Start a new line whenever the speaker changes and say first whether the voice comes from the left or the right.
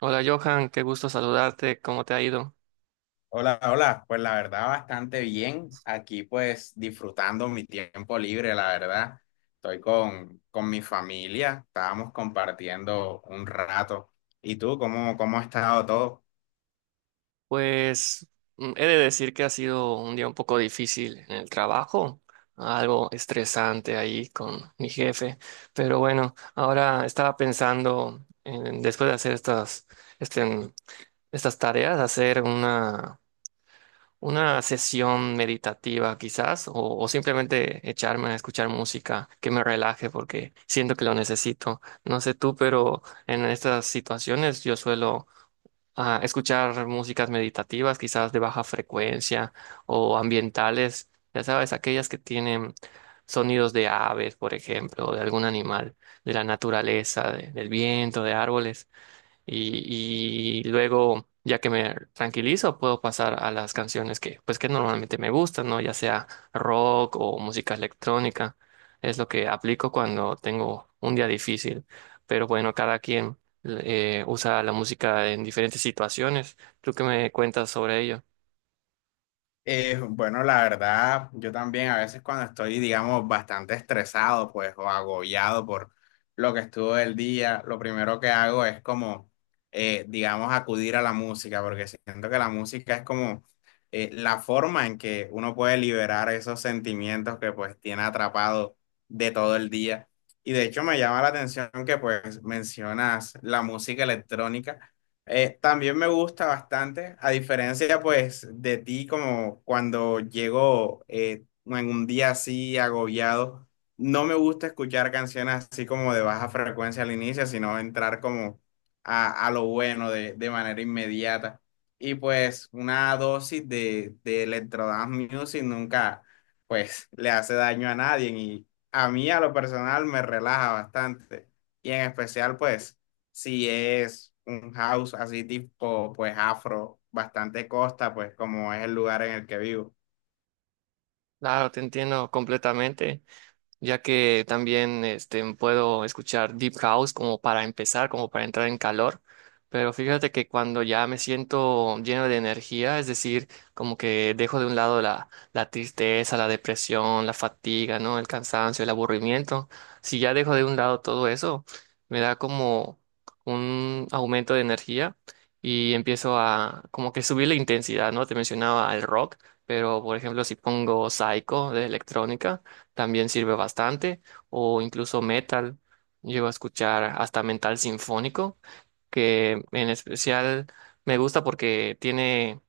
right: Hola Johan, qué gusto saludarte, ¿cómo te ha ido?
left: Hola, hola. Pues la verdad, bastante bien. Aquí pues disfrutando mi tiempo libre, la verdad. Estoy con mi familia, estábamos compartiendo un rato. ¿Y tú, cómo ha estado todo?
right: Pues he de decir que ha sido un día un poco difícil en el trabajo, algo estresante ahí con mi jefe, pero bueno, ahora estaba pensando en, después de hacer estas, este, estas tareas, hacer una sesión meditativa quizás, o simplemente echarme a escuchar música que me relaje porque siento que lo necesito. No sé tú, pero en estas situaciones yo suelo a escuchar músicas meditativas, quizás de baja frecuencia o ambientales, ya sabes, aquellas que tienen sonidos de aves, por ejemplo, o de algún animal, de la naturaleza, del viento, de árboles y luego, ya que me tranquilizo, puedo pasar a las canciones pues, que normalmente me gustan, ¿no? Ya sea rock o música electrónica. Es lo que aplico cuando tengo un día difícil. Pero bueno, cada quien usa la música en diferentes situaciones. ¿Tú qué me cuentas sobre ello?
left: Bueno, la verdad, yo también a veces cuando estoy, digamos, bastante estresado, pues, o agobiado por lo que estuvo el día, lo primero que hago es como, digamos, acudir a la música, porque siento que la música es como la forma en que uno puede liberar esos sentimientos que pues tiene atrapado de todo el día. Y de hecho me llama la atención que pues mencionas la música electrónica. También me gusta bastante, a diferencia pues de ti, como cuando llego en un día así agobiado, no me gusta escuchar canciones así como de baja frecuencia al inicio, sino entrar como a lo bueno de manera inmediata. Y pues una dosis de electro dance music nunca pues le hace daño a nadie y a mí a lo personal me relaja bastante y en especial pues si es un house así tipo, pues afro, bastante costa, pues como es el lugar en el que vivo.
right: Claro, te entiendo completamente, ya que también puedo escuchar Deep House como para empezar, como para entrar en calor, pero fíjate que cuando ya me siento lleno de energía, es decir, como que dejo de un lado la tristeza, la depresión, la fatiga, ¿no? El cansancio, el aburrimiento, si ya dejo de un lado todo eso, me da como un aumento de energía y empiezo a como que subir la intensidad, ¿no? Te mencionaba el rock. Pero, por ejemplo, si pongo Psycho de electrónica, también sirve bastante, o incluso metal. Llego a escuchar hasta metal sinfónico, que en especial me gusta porque tiene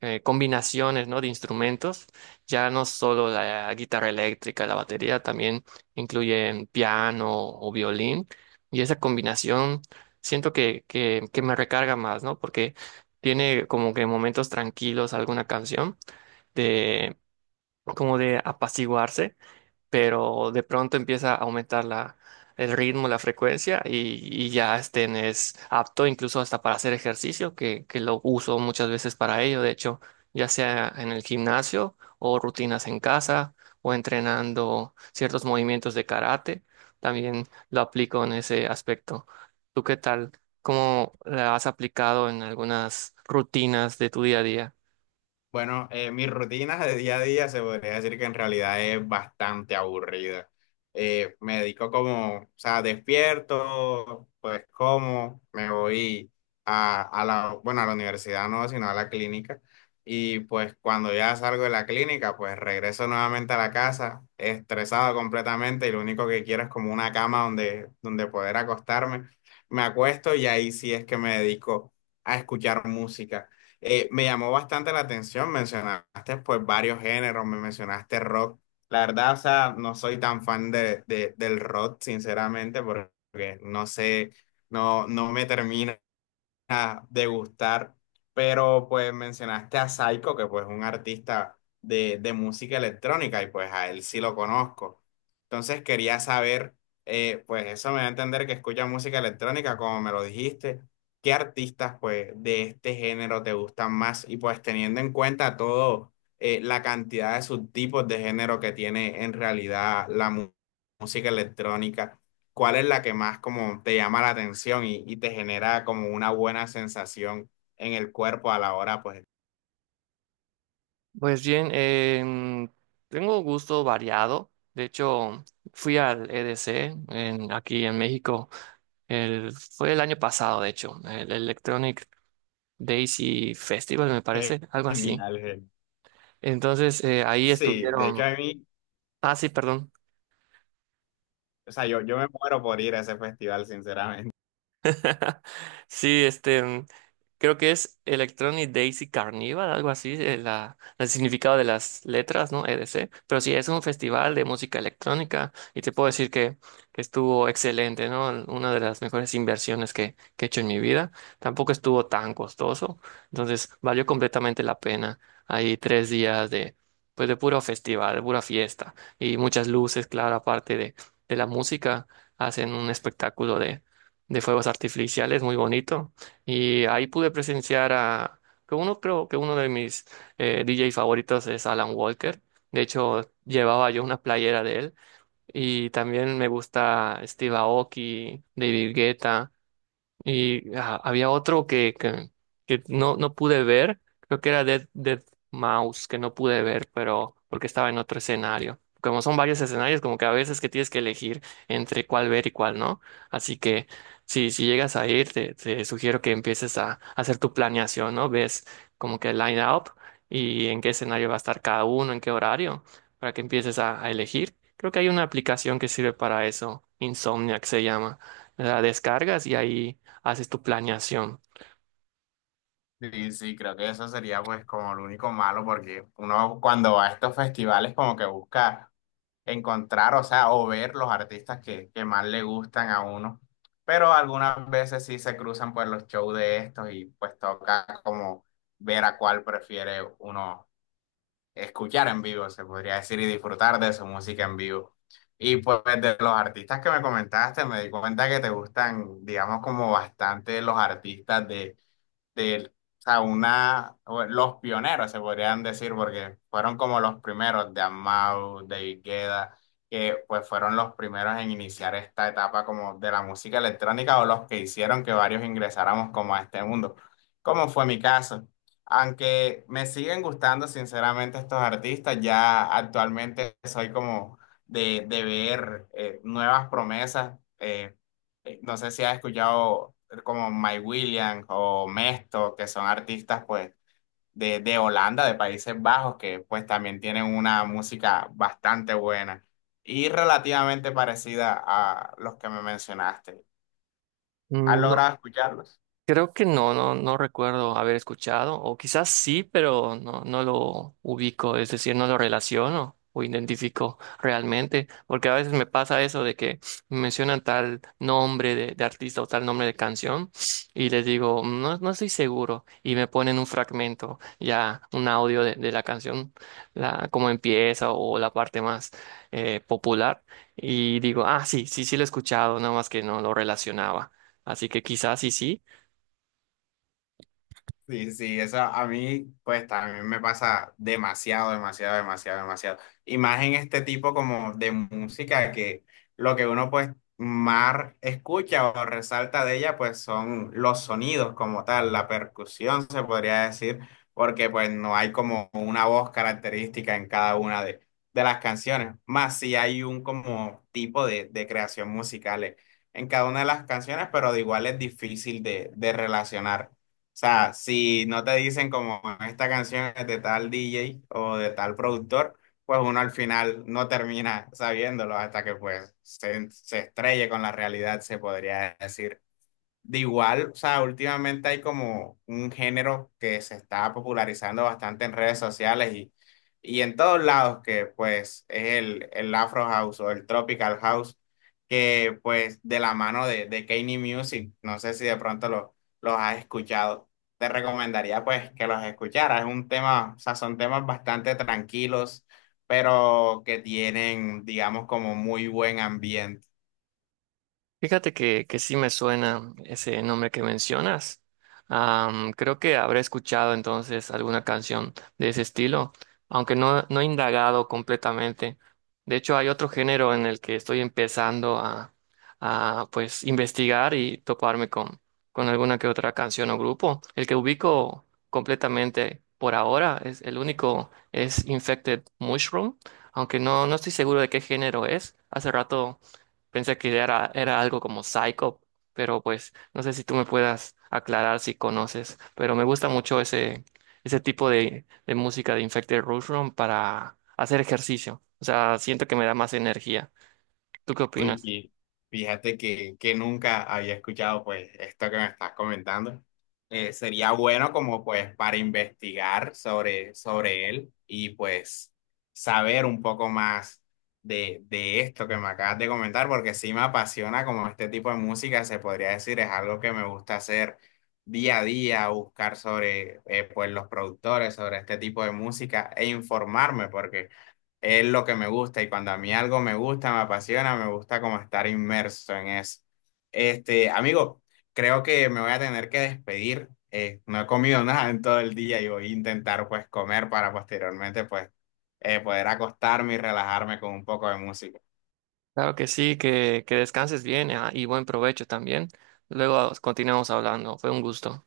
right: combinaciones, ¿no? De instrumentos. Ya no solo la guitarra eléctrica, la batería, también incluyen piano o violín. Y esa combinación siento que me recarga más, ¿no? Porque tiene como que momentos tranquilos alguna canción de como de apaciguarse, pero de pronto empieza a aumentar el ritmo, la frecuencia y ya estén es apto incluso hasta para hacer ejercicio, que lo uso muchas veces para ello, de hecho, ya sea en el gimnasio o rutinas en casa o entrenando ciertos movimientos de karate, también lo aplico en ese aspecto. ¿Tú qué tal? ¿Cómo la has aplicado en algunas rutinas de tu día a día?
left: Bueno, mi rutina de día a día se podría decir que en realidad es bastante aburrida. Me dedico como, o sea, despierto, pues como, me voy bueno, a la universidad no, sino a la clínica. Y pues cuando ya salgo de la clínica, pues regreso nuevamente a la casa, estresado completamente y lo único que quiero es como una cama donde poder acostarme. Me acuesto y ahí sí es que me dedico a escuchar música, me llamó bastante la atención, mencionaste pues varios géneros, me mencionaste rock. La verdad, o sea, no soy tan fan de, del rock, sinceramente, porque no sé, no me termina a degustar, pero pues mencionaste a Saiko, que pues es un artista de música electrónica y pues a él sí lo conozco. Entonces quería saber, pues eso me da a entender que escucha música electrónica, como me lo dijiste, ¿qué artistas pues de este género te gustan más? Y pues teniendo en cuenta todo, la cantidad de subtipos de género que tiene en realidad música electrónica. ¿Cuál es la que más como te llama la atención y te genera como una buena sensación en el cuerpo a la hora? Pues
right: Pues bien, tengo gusto variado. De hecho, fui al EDC aquí en México. El, fue el año pasado, de hecho, el Electronic Daisy Festival, me parece, algo así.
left: genial, genial.
right: Entonces, ahí
left: Sí, de
right: estuvieron.
left: hecho a mí,
right: Ah, sí, perdón.
left: o sea, yo me muero por ir a ese festival, sinceramente.
right: Sí, creo que es Electronic Daisy Carnival, algo así, el significado de las letras, ¿no? EDC. Pero sí, es un festival de música electrónica y te puedo decir que estuvo excelente, ¿no? Una de las mejores inversiones que he hecho en mi vida. Tampoco estuvo tan costoso, entonces valió completamente la pena. Hay tres días de, pues, de puro festival, de pura fiesta y muchas luces, claro, aparte de la música, hacen un espectáculo de fuegos artificiales, muy bonito. Y ahí pude presenciar a, que uno creo que uno de mis DJ favoritos es Alan Walker. De hecho, llevaba yo una playera de él. Y también me gusta Steve Aoki, David Guetta. Y ah, había otro que no pude ver, creo que era Dead Mouse, que no pude ver, pero porque estaba en otro escenario. Como son varios escenarios, como que a veces que tienes que elegir entre cuál ver y cuál no. Así que si llegas a ir, te sugiero que empieces hacer tu planeación, ¿no? Ves como que el line up y en qué escenario va a estar cada uno, en qué horario, para que empieces a elegir. Creo que hay una aplicación que sirve para eso, Insomniac se llama, la descargas y ahí haces tu planeación.
left: Sí, sí, creo que eso sería pues como lo único malo porque uno cuando va a estos festivales como que busca encontrar, o sea, o ver los artistas que más le gustan a uno. Pero algunas veces sí se cruzan por los shows de estos y pues toca como ver a cuál prefiere uno escuchar en vivo, se podría decir, y disfrutar de su música en vivo. Y pues de los artistas que me comentaste, me di cuenta que te gustan, digamos, como bastante los artistas de él. O sea, una, o los pioneros se podrían decir, porque fueron como los primeros de Amau, de Guetta, que pues fueron los primeros en iniciar esta etapa como de la música electrónica o los que hicieron que varios ingresáramos como a este mundo, como fue mi caso. Aunque me siguen gustando sinceramente estos artistas, ya actualmente soy como de ver nuevas promesas. No sé si has escuchado como Mike Williams o Mesto, que son artistas pues de Holanda, de Países Bajos, que pues también tienen una música bastante buena y relativamente parecida a los que me mencionaste. ¿Has
right: No,
left: logrado escucharlos?
right: creo que no, no recuerdo haber escuchado, o quizás sí, pero no, no lo ubico, es decir, no lo relaciono o identifico realmente, porque a veces me pasa eso de que me mencionan tal nombre de artista o tal nombre de canción y les digo, no, no estoy seguro, y me ponen un fragmento, ya un audio de la canción, la, cómo empieza o la parte más popular, y digo, ah, sí, sí, sí lo he escuchado, nada más que no lo relacionaba. Así que quizás sí, sí.
left: Sí, sí, eso a mí, pues también me pasa demasiado, demasiado, demasiado, demasiado. Y más en este tipo como de música que lo que uno pues más escucha o resalta de ella pues son los sonidos como tal, la percusión se podría decir, porque pues no hay como una voz característica en cada una de las canciones, más si hay un como tipo de creación musical en cada una de las canciones, pero de igual es difícil de relacionar. O sea, si no te dicen como esta canción es de tal DJ o de tal productor, pues uno al final no termina sabiéndolo hasta que pues se estrelle con la realidad, se podría decir. De igual, o sea, últimamente hay como un género que se está popularizando bastante en redes sociales y en todos lados, que pues es el Afro House o el Tropical House, que pues de la mano de Kanye Music, no sé si de pronto los has escuchado, te recomendaría pues que los escucharas, es un tema, o sea, son temas bastante tranquilos, pero que tienen, digamos, como muy buen ambiente.
right: Fíjate que sí me suena ese nombre que mencionas. Am, creo que habré escuchado entonces alguna canción de ese estilo, aunque no, no he indagado completamente. De hecho, hay otro género en el que estoy empezando pues investigar y toparme con alguna que otra canción o grupo. El que ubico completamente por ahora es el único es Infected Mushroom, aunque no, no estoy seguro de qué género es. Hace rato pensé era algo como Psycho, pero pues no sé si tú me puedas aclarar si conoces, pero me gusta mucho ese tipo de música de Infected Mushroom para hacer ejercicio. O sea, siento que me da más energía. ¿Tú qué
left: Uy,
right: opinas?
left: y fíjate que nunca había escuchado pues esto que me estás comentando. Sería bueno como pues para investigar sobre, sobre él y pues saber un poco más de esto que me acabas de comentar, porque sí me apasiona como este tipo de música, se podría decir, es algo que me gusta hacer día a día, buscar sobre pues los productores, sobre este tipo de música e informarme, porque es lo que me gusta y cuando a mí algo me gusta, me apasiona, me gusta como estar inmerso en eso. Este, amigo, creo que me voy a tener que despedir. No he comido nada en todo el día y voy a intentar pues comer para posteriormente pues poder acostarme y relajarme con un poco de música.
right: Claro que sí, que descanses bien, ah, y buen provecho también. Luego continuamos hablando. Fue un gusto.